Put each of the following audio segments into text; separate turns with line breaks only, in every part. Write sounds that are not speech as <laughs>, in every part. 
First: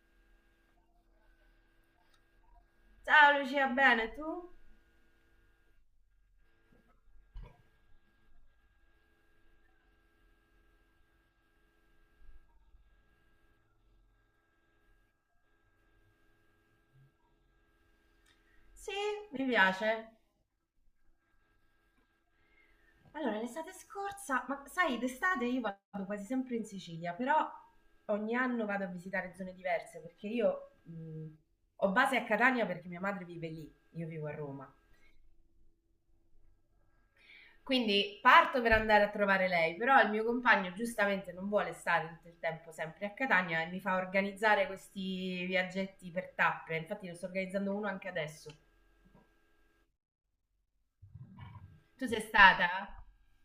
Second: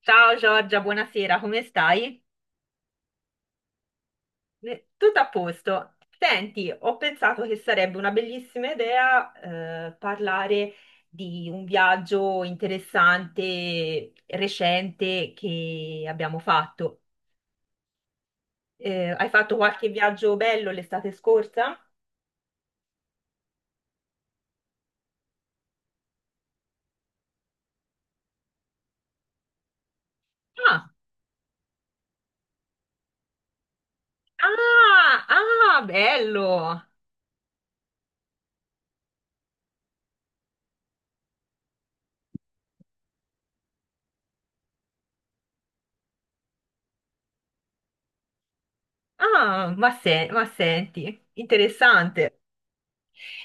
Ciao Giorgia, buonasera, come stai?
Ciao Lucia, bene tu?
Tutto a posto. Senti, ho pensato che sarebbe una bellissima idea parlare di un viaggio interessante, recente che abbiamo fatto.
Sì,
Hai
mi
fatto qualche
piace.
viaggio bello l'estate scorsa?
Allora, l'estate scorsa, ma sai, d'estate io vado quasi sempre in Sicilia, però ogni anno vado a visitare zone diverse perché io
Ah,
ho base a Catania perché mia madre vive lì, io vivo a Roma.
ah, bello!
Quindi parto per andare a trovare lei, però il mio compagno giustamente non vuole stare tutto il tempo sempre a Catania e mi fa organizzare questi viaggetti per tappe. Infatti ne sto organizzando uno anche adesso.
Ah, ma, ma senti,
Tu sei
interessante.
stata?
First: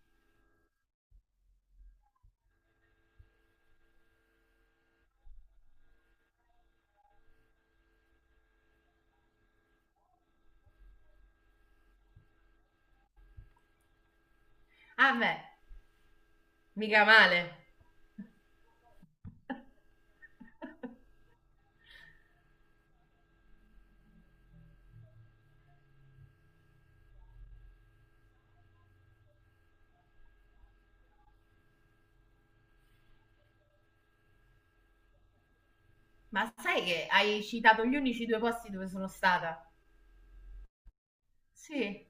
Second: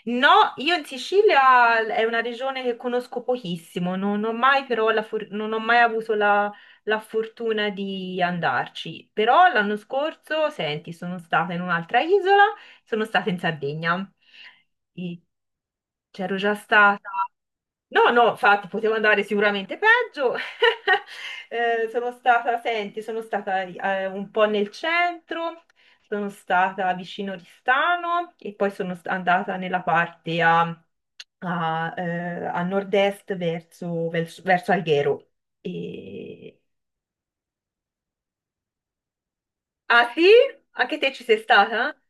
No, io in Sicilia è una regione che conosco pochissimo, non ho mai, però non ho mai avuto la fortuna di andarci. Però l'anno scorso, senti, sono stata in un'altra isola, sono stata in Sardegna.
Ah,
E
beh.
c'ero già
Mica
stata.
male.
No, no, infatti potevo andare sicuramente peggio. <laughs> Sono stata, senti, sono stata un po' nel centro, sono stata vicino Oristano e poi andata nella parte a nord-est verso Alghero.
Ma
E-
sai che hai citato gli unici due posti dove sono stata?
Ah sì? Anche te ci sei stata?
Sì.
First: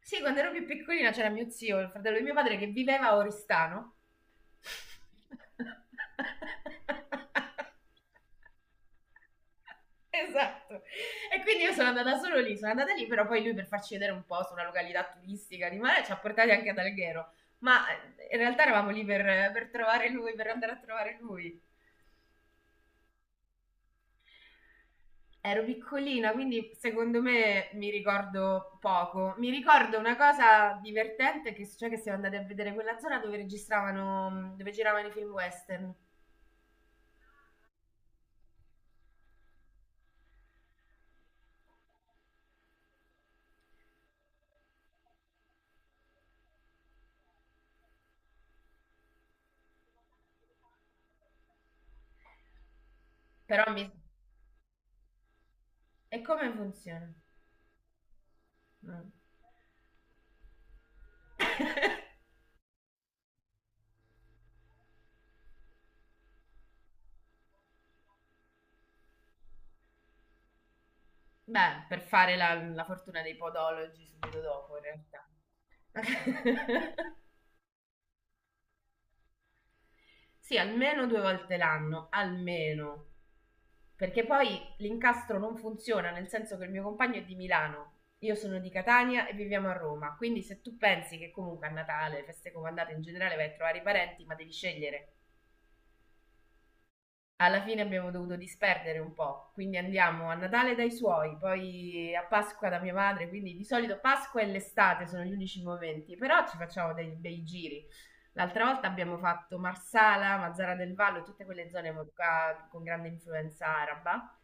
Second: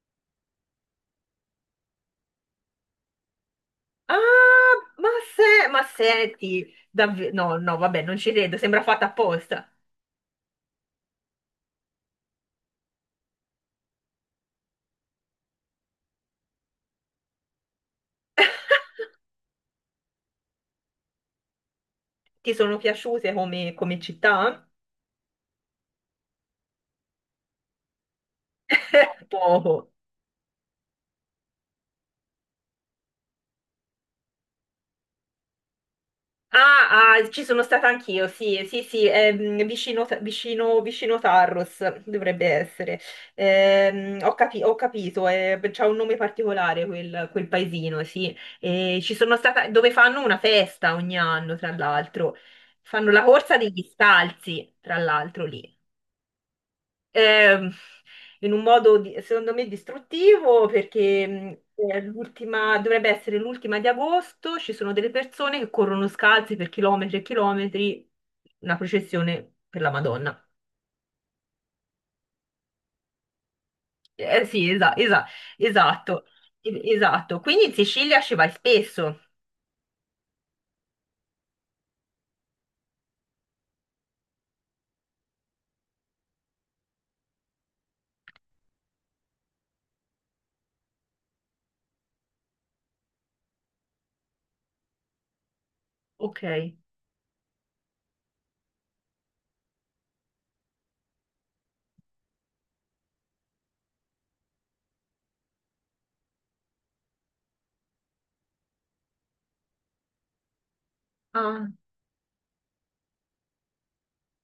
Sì, quando ero più piccolina c'era mio zio, il fratello di mio padre, che viveva a Oristano.
Ah, ma, ma senti, davvero... No, no,
<laughs>
vabbè, non ci credo, sembra fatta apposta.
Esatto. E quindi io sono andata solo lì, sono andata lì, però poi lui per farci vedere un po' su una località turistica di mare ci ha portati anche ad Alghero. Ma in realtà eravamo lì per trovare lui, per andare a trovare lui.
Ti sono piaciute come città?
Ero piccolina, quindi secondo me mi ricordo poco. Mi
Poco.
ricordo una cosa divertente che cioè che siamo andati a vedere quella zona dove registravano, dove giravano i film western.
Ah, ah, ci sono stata anch'io, sì, sì, sì, è, mm, vicino Tarros dovrebbe essere. Ho capito, c'ha un nome particolare quel paesino, sì. E ci sono stata, dove fanno una festa ogni anno, tra l'altro. Fanno la corsa
Però
degli
mi.
scalzi, tra l'altro, lì.
E come funziona?
Ehm, in un
Mm.
secondo me distruttivo perché è dovrebbe essere l'ultima di agosto, ci sono delle persone che corrono scalzi per chilometri e chilometri, una processione per la Madonna.
Beh, per fare la fortuna dei podologi subito
Sì,
dopo, in realtà.
esatto,
<laughs>
esatto. Quindi in Sicilia ci vai spesso.
Sì, almeno due volte l'anno, almeno. Perché poi l'incastro non funziona, nel senso che il mio compagno è di Milano, io sono di Catania e viviamo a Roma, quindi se tu pensi che comunque a Natale, feste comandate in generale vai a trovare i parenti, ma devi scegliere.
Ok.
Alla fine abbiamo dovuto disperdere un po', quindi andiamo a Natale dai suoi, poi a Pasqua da mia madre, quindi di solito Pasqua e l'estate sono gli unici momenti, però ci facciamo dei bei giri. L'altra volta abbiamo fatto Marsala, Mazzara del Vallo, tutte
Ah,
quelle zone qua con grande influenza araba.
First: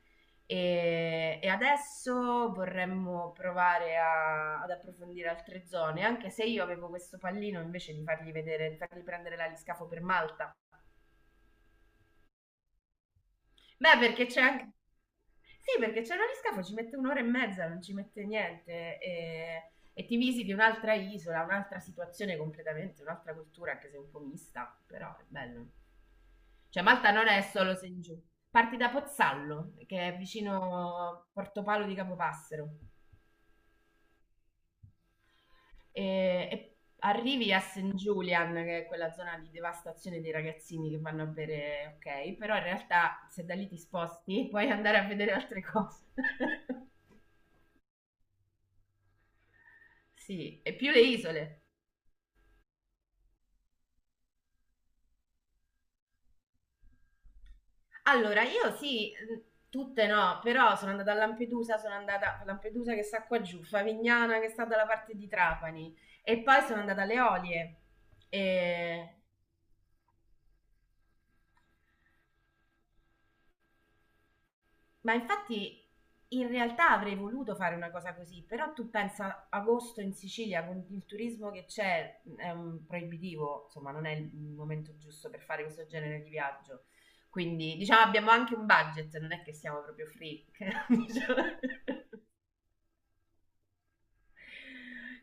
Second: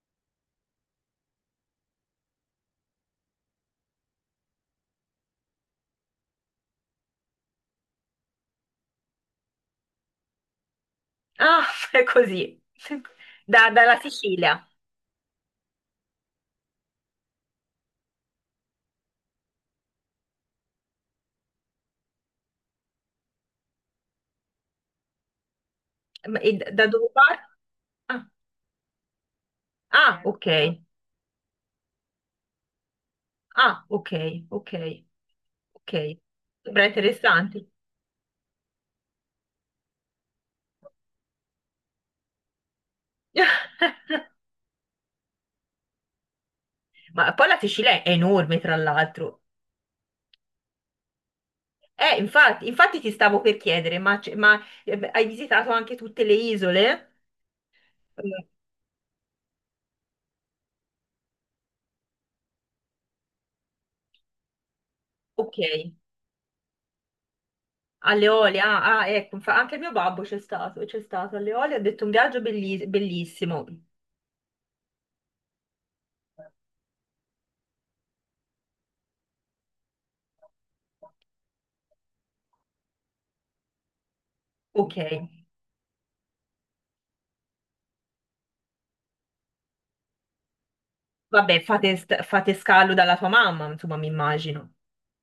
E adesso vorremmo provare ad approfondire altre zone, anche se io avevo questo pallino invece di fargli vedere, di fargli prendere l'aliscafo per Malta.
ah, <laughs> è così. Da- dalla
Beh, perché c'è
Sicilia.
anche. Sì, perché c'è un aliscafo, ci mette un'ora e mezza, non ci mette niente. E ti visiti un'altra isola, un'altra situazione completamente, un'altra cultura, anche se un po' mista, però è bello.
Ma- E
Cioè
da dove
Malta non
parte?
è solo Saint Giu.
Ah,
Parti da Pozzallo, che è
ah, ok.
vicino Portopalo di Capopassero,
Ah, ok, ok, ok.
e, e
Sembra
arrivi a
interessante.
St. Julian, che è quella zona di devastazione dei ragazzini che vanno a bere, ok, però in realtà se da lì ti
<laughs>
sposti puoi andare a vedere altre cose. <laughs>
Ma poi la Sicilia è enorme, tra l'altro.
Sì, e più le isole.
Infatti, infatti ti stavo per chiedere, ma, ma, beh, hai visitato anche tutte le isole?
Allora,
Eh,
io sì, tutte no, però sono andata a Lampedusa che sta qua giù, Favignana che sta dalla parte di
ok,
Trapani e poi sono andata alle Olie.
alle Eolie, ah, ah,
E-
ecco, anche il mio babbo c'è stato alle Eolie, ha detto un bellissimo.
Ma infatti in realtà avrei voluto fare una cosa così, però tu pensa agosto in Sicilia con il turismo che c'è, è un proibitivo, insomma, non è il
Ok,
momento giusto per fare questo genere di viaggio. Quindi, diciamo, abbiamo anche un budget, non è che siamo proprio free. <laughs> Diciamo.
vabbè, fate, fate scalo dalla tua mamma, insomma, mi immagino.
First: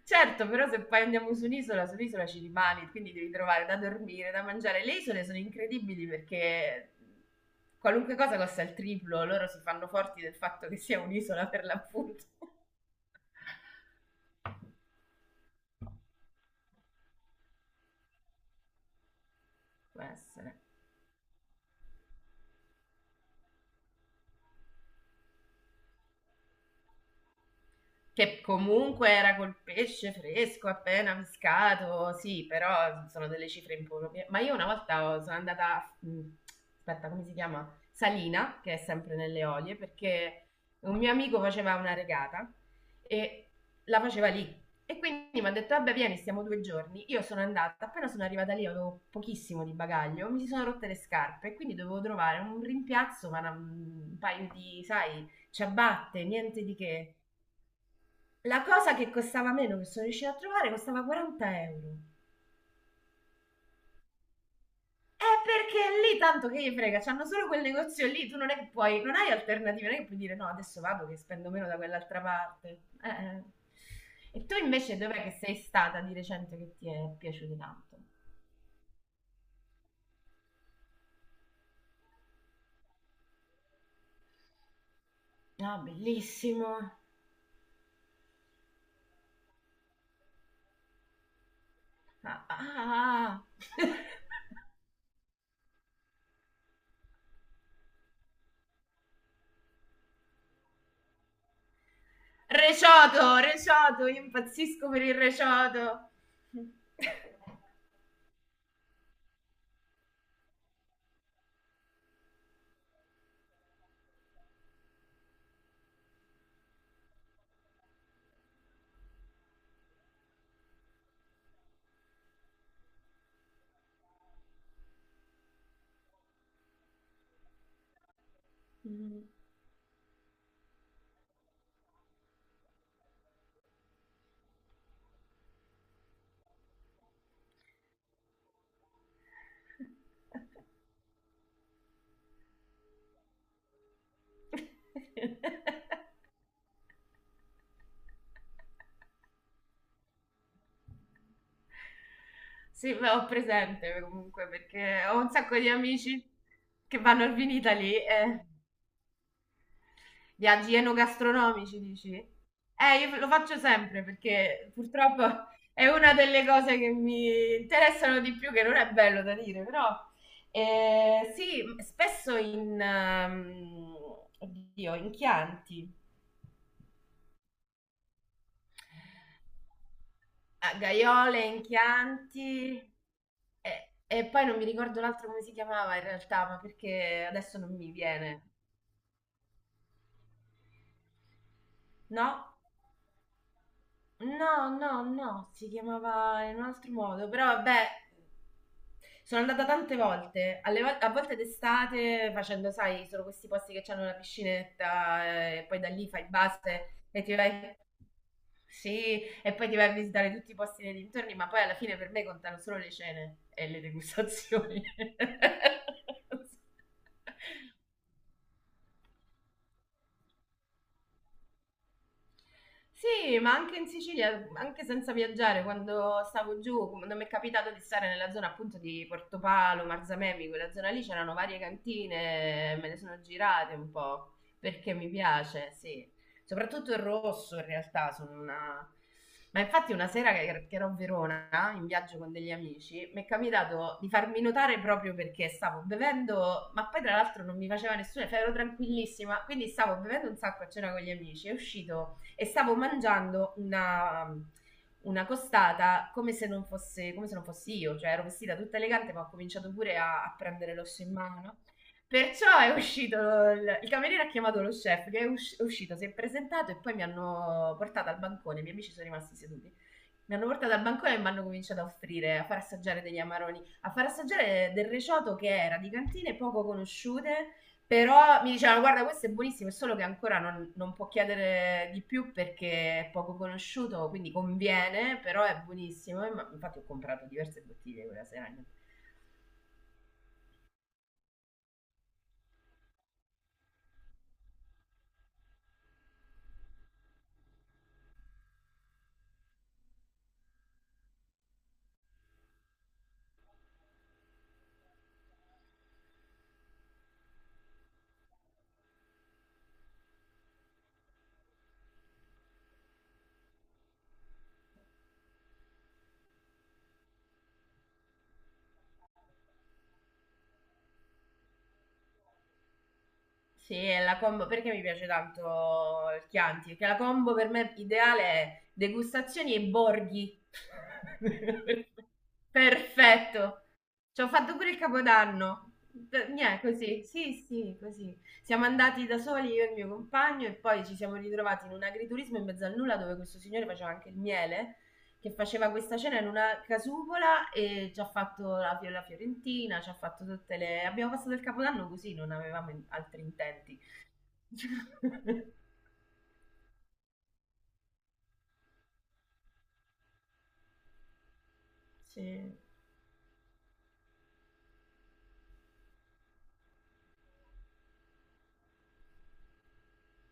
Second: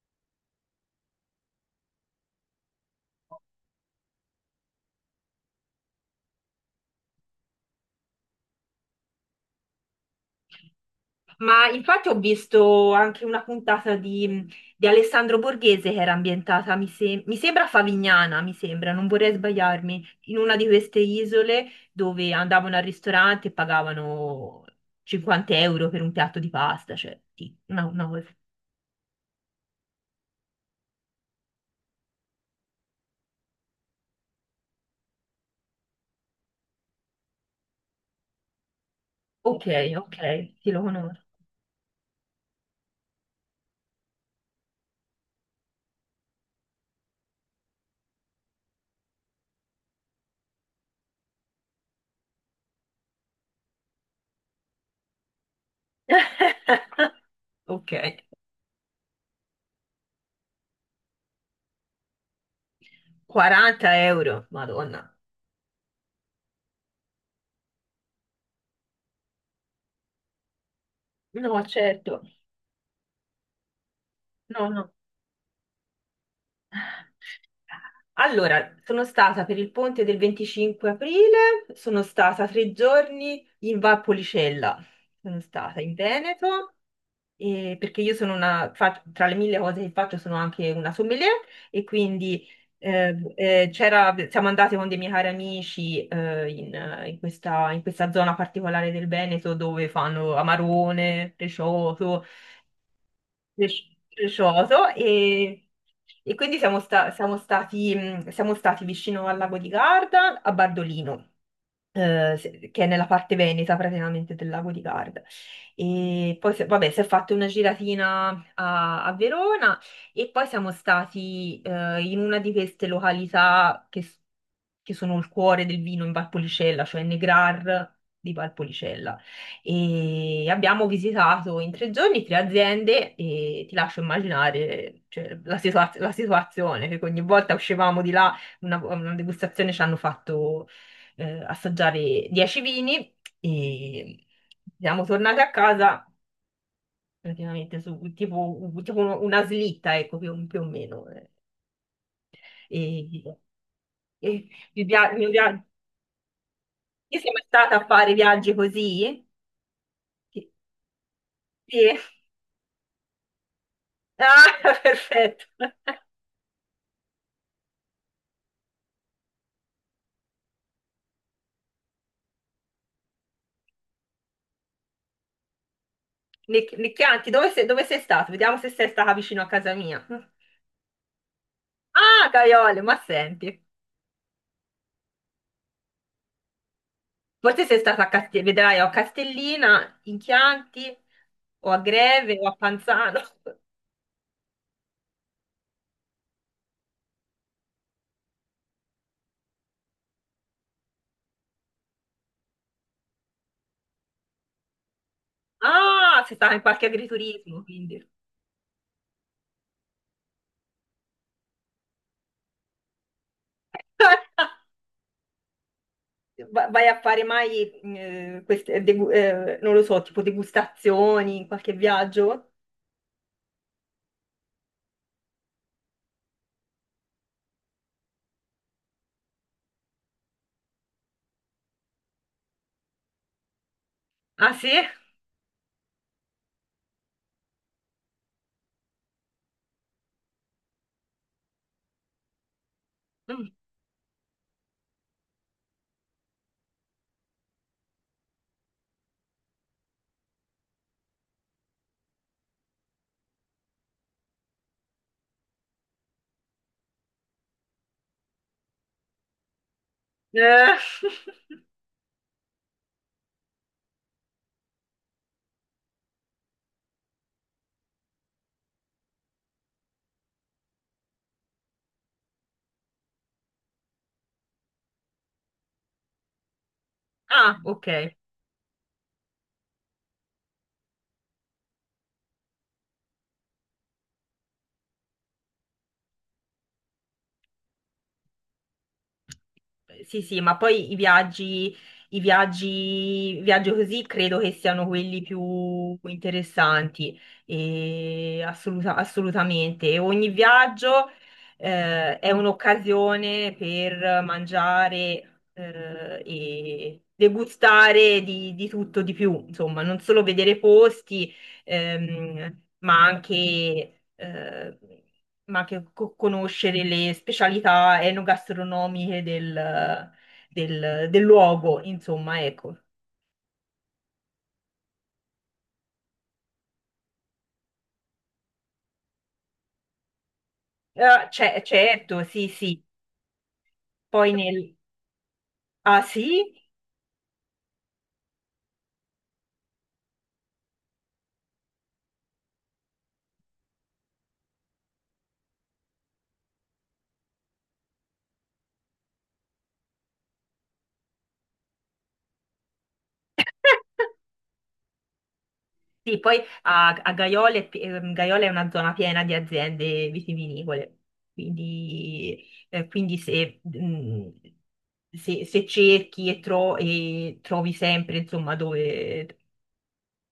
Certo, però se poi andiamo su un'isola, sull'isola ci rimani, quindi devi trovare da dormire, da mangiare. Le isole sono incredibili perché qualunque cosa costa il triplo, loro si fanno forti del fatto che sia un'isola per
Ma infatti ho
l'appunto.
visto anche una puntata di Alessandro Borghese che era ambientata, mi, mi sembra a Favignana, mi sembra, non vorrei
<laughs>
sbagliarmi,
Può
in una
essere.
di queste isole dove andavano al ristorante e pagavano 50 euro per un piatto di pasta, cioè sì, una cosa.
Che comunque era col pesce fresco appena pescato, sì, però sono delle cifre improprie. Ma io una volta sono andata, aspetta, come si chiama? Salina, che è sempre nelle
Ok,
Olie,
ok,
perché
sì, lo
un mio
conosco.
amico faceva una regata e la faceva lì. E quindi mi ha detto, vabbè, vieni, stiamo 2 giorni. Io sono andata, appena sono arrivata lì avevo pochissimo di bagaglio, mi si sono rotte le scarpe e quindi dovevo trovare un rimpiazzo, ma un paio di, sai, ciabatte, niente di che.
<laughs> Ok,
La cosa che costava meno, che sono riuscita a trovare, costava 40 euro.
40 euro, Madonna.
È perché lì tanto che gli frega, c'hanno solo quel negozio lì, tu non è che puoi, non hai alternative, non è che puoi dire no, adesso vado che spendo
No,
meno da
certo.
quell'altra parte. E tu
No, no.
invece dov'è che sei stata di recente che ti è piaciuto tanto?
Allora, sono stata per il ponte del 25 aprile, sono stata tre giorni in Valpolicella, sono
Ah,
stata in Veneto,
bellissimo.
perché io sono una, tra le mille cose che faccio sono anche una sommelier e
Ah,
quindi
ah, ah. <laughs>
siamo andate con dei miei cari amici in, in in questa zona particolare del Veneto dove fanno amarone, precioto
Recioto,
cres-
recioto, io
crescioso
impazzisco per il recioto.
e quindi siamo,
<laughs>
siamo stati vicino al lago di Garda, a Bardolino che è nella parte veneta praticamente del lago di Garda. E poi, vabbè, si è fatta una giratina a Verona e poi siamo stati in una di queste località che sono il cuore del vino in Valpolicella, cioè Negrar di Valpolicella.
Mm.
E abbiamo visitato in tre giorni tre aziende e ti lascio immaginare, cioè, la situazione, che ogni volta uscivamo di là una degustazione ci hanno fatto assaggiare 10 vini e siamo tornati a casa
<laughs>
praticamente su una slitta, ecco, più o meno.
Sì, beh, ho
E,
presente
e
comunque
mi
perché
pia-
ho
mi
un sacco
pia-
di amici che
io
vanno
sono
al
mai stata a
Vinitaly
fare
e
viaggi così? Sì.
viaggi enogastronomici,
Sì.
dici? Io lo faccio sempre perché
Ah, <laughs>
purtroppo
perfetto.
è una delle cose che mi interessano di più, che non è bello da dire, però sì, spesso in, oddio, in Chianti.
Nicchianti, dove sei stato? Vediamo se sei stata vicino a casa mia.
A Gaiole,
Ah,
Enchianti
Caiole, ma senti.
e poi non mi ricordo l'altro come si chiamava in realtà, ma perché adesso
Forse
non
sei
mi
stata a
viene.
Castellina, vedrai, o a Castellina, in Chianti, o a Greve,
No?
o a Panzano.
No, no, no, si chiamava in un altro modo, però vabbè, sono andata tante volte, a volte d'estate facendo, sai, sono questi posti che hanno la piscinetta e poi da lì
Ah,
fai
sei stata in qualche
base e ti
agriturismo,
vai.
quindi.
Sì, e poi ti vai a visitare tutti i posti nei dintorni, ma poi alla fine per me contano solo le cene e le degustazioni.
<laughs>
<laughs>
Va- Vai a fare mai, non lo so, tipo degustazioni in qualche viaggio?
Sì, ma anche in Sicilia, anche senza viaggiare, quando stavo giù, quando mi è capitato di stare nella zona appunto di Portopalo, Marzamemi, quella zona lì c'erano varie cantine, me ne sono girate un po'
Ah, sì?
perché mi piace, sì. Soprattutto il rosso in realtà, sono una. Ma infatti una sera che ero a Verona in viaggio con degli amici, mi è
Mm.
capitato di farmi notare proprio perché stavo bevendo, ma poi tra l'altro non mi faceva nessuno, cioè ero tranquillissima, quindi stavo bevendo un sacco a cena con gli amici, è uscito e stavo mangiando una costata come se non fossi io, cioè ero vestita tutta elegante ma ho cominciato pure a prendere
Eh,
l'osso in mano.
<laughs>
Perciò è uscito, il cameriere ha chiamato lo chef che è uscito, si è presentato e poi mi hanno portato al bancone, i miei amici sono rimasti seduti. Mi hanno portato al bancone e mi hanno cominciato a offrire, a far assaggiare degli amaroni, a far assaggiare del reciotto che era di cantine poco conosciute,
Ah, ok.
però mi dicevano guarda questo è buonissimo, è solo che ancora non può chiedere di più perché è poco conosciuto, quindi conviene, però è buonissimo. Infatti ho comprato diverse bottiglie quella sera.
Sì, sì, ma poi i viaggi, i viaggi così credo che siano quelli più interessanti, e assolutamente. E ogni viaggio è un'occasione per mangiare e degustare di tutto, di più, insomma, non solo vedere posti, ehm, ma anche, eh, ma anche conoscere le specialità enogastronomiche del luogo, insomma, ecco.
Sì, è la combo perché mi piace tanto il Chianti, perché la combo per me ideale è degustazioni e borghi.
Certo,
<laughs>
sì, sì.
Perfetto. Ci ho
Poi
fatto pure
nel...
il Capodanno.
Ah, sì?
Niente, così. Sì, sì, così. Siamo andati da soli io e il mio compagno e poi ci siamo ritrovati in un agriturismo in mezzo al nulla dove questo signore faceva anche il miele che faceva questa cena in una casupola e ci ha fatto la fiorentina, ci ha fatto tutte le. Abbiamo passato il capodanno così, non avevamo altri intenti.
<laughs>
<laughs>
Sì, poi a, a Gaiola, è Gaiola è una zona piena di aziende vitivinicole, quindi,
Sì.
quindi se, se cerchi e trovi sempre, insomma, dove,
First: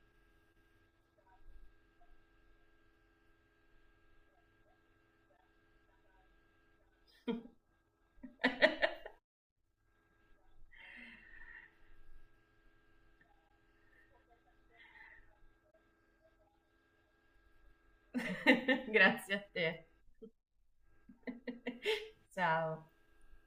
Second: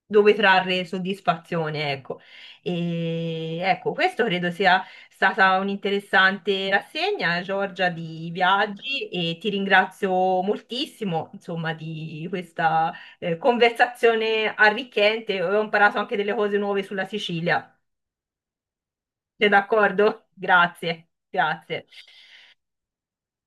dove trarre soddisfazione, ecco. E ecco, questo credo sia stata un'interessante rassegna, Giorgia, di
<laughs>
viaggi e ti ringrazio moltissimo, insomma, di questa conversazione arricchente. Ho imparato anche delle cose nuove sulla Sicilia.
<laughs> Grazie a
Sei
te.
d'accordo? Grazie, grazie.
<laughs> Ciao.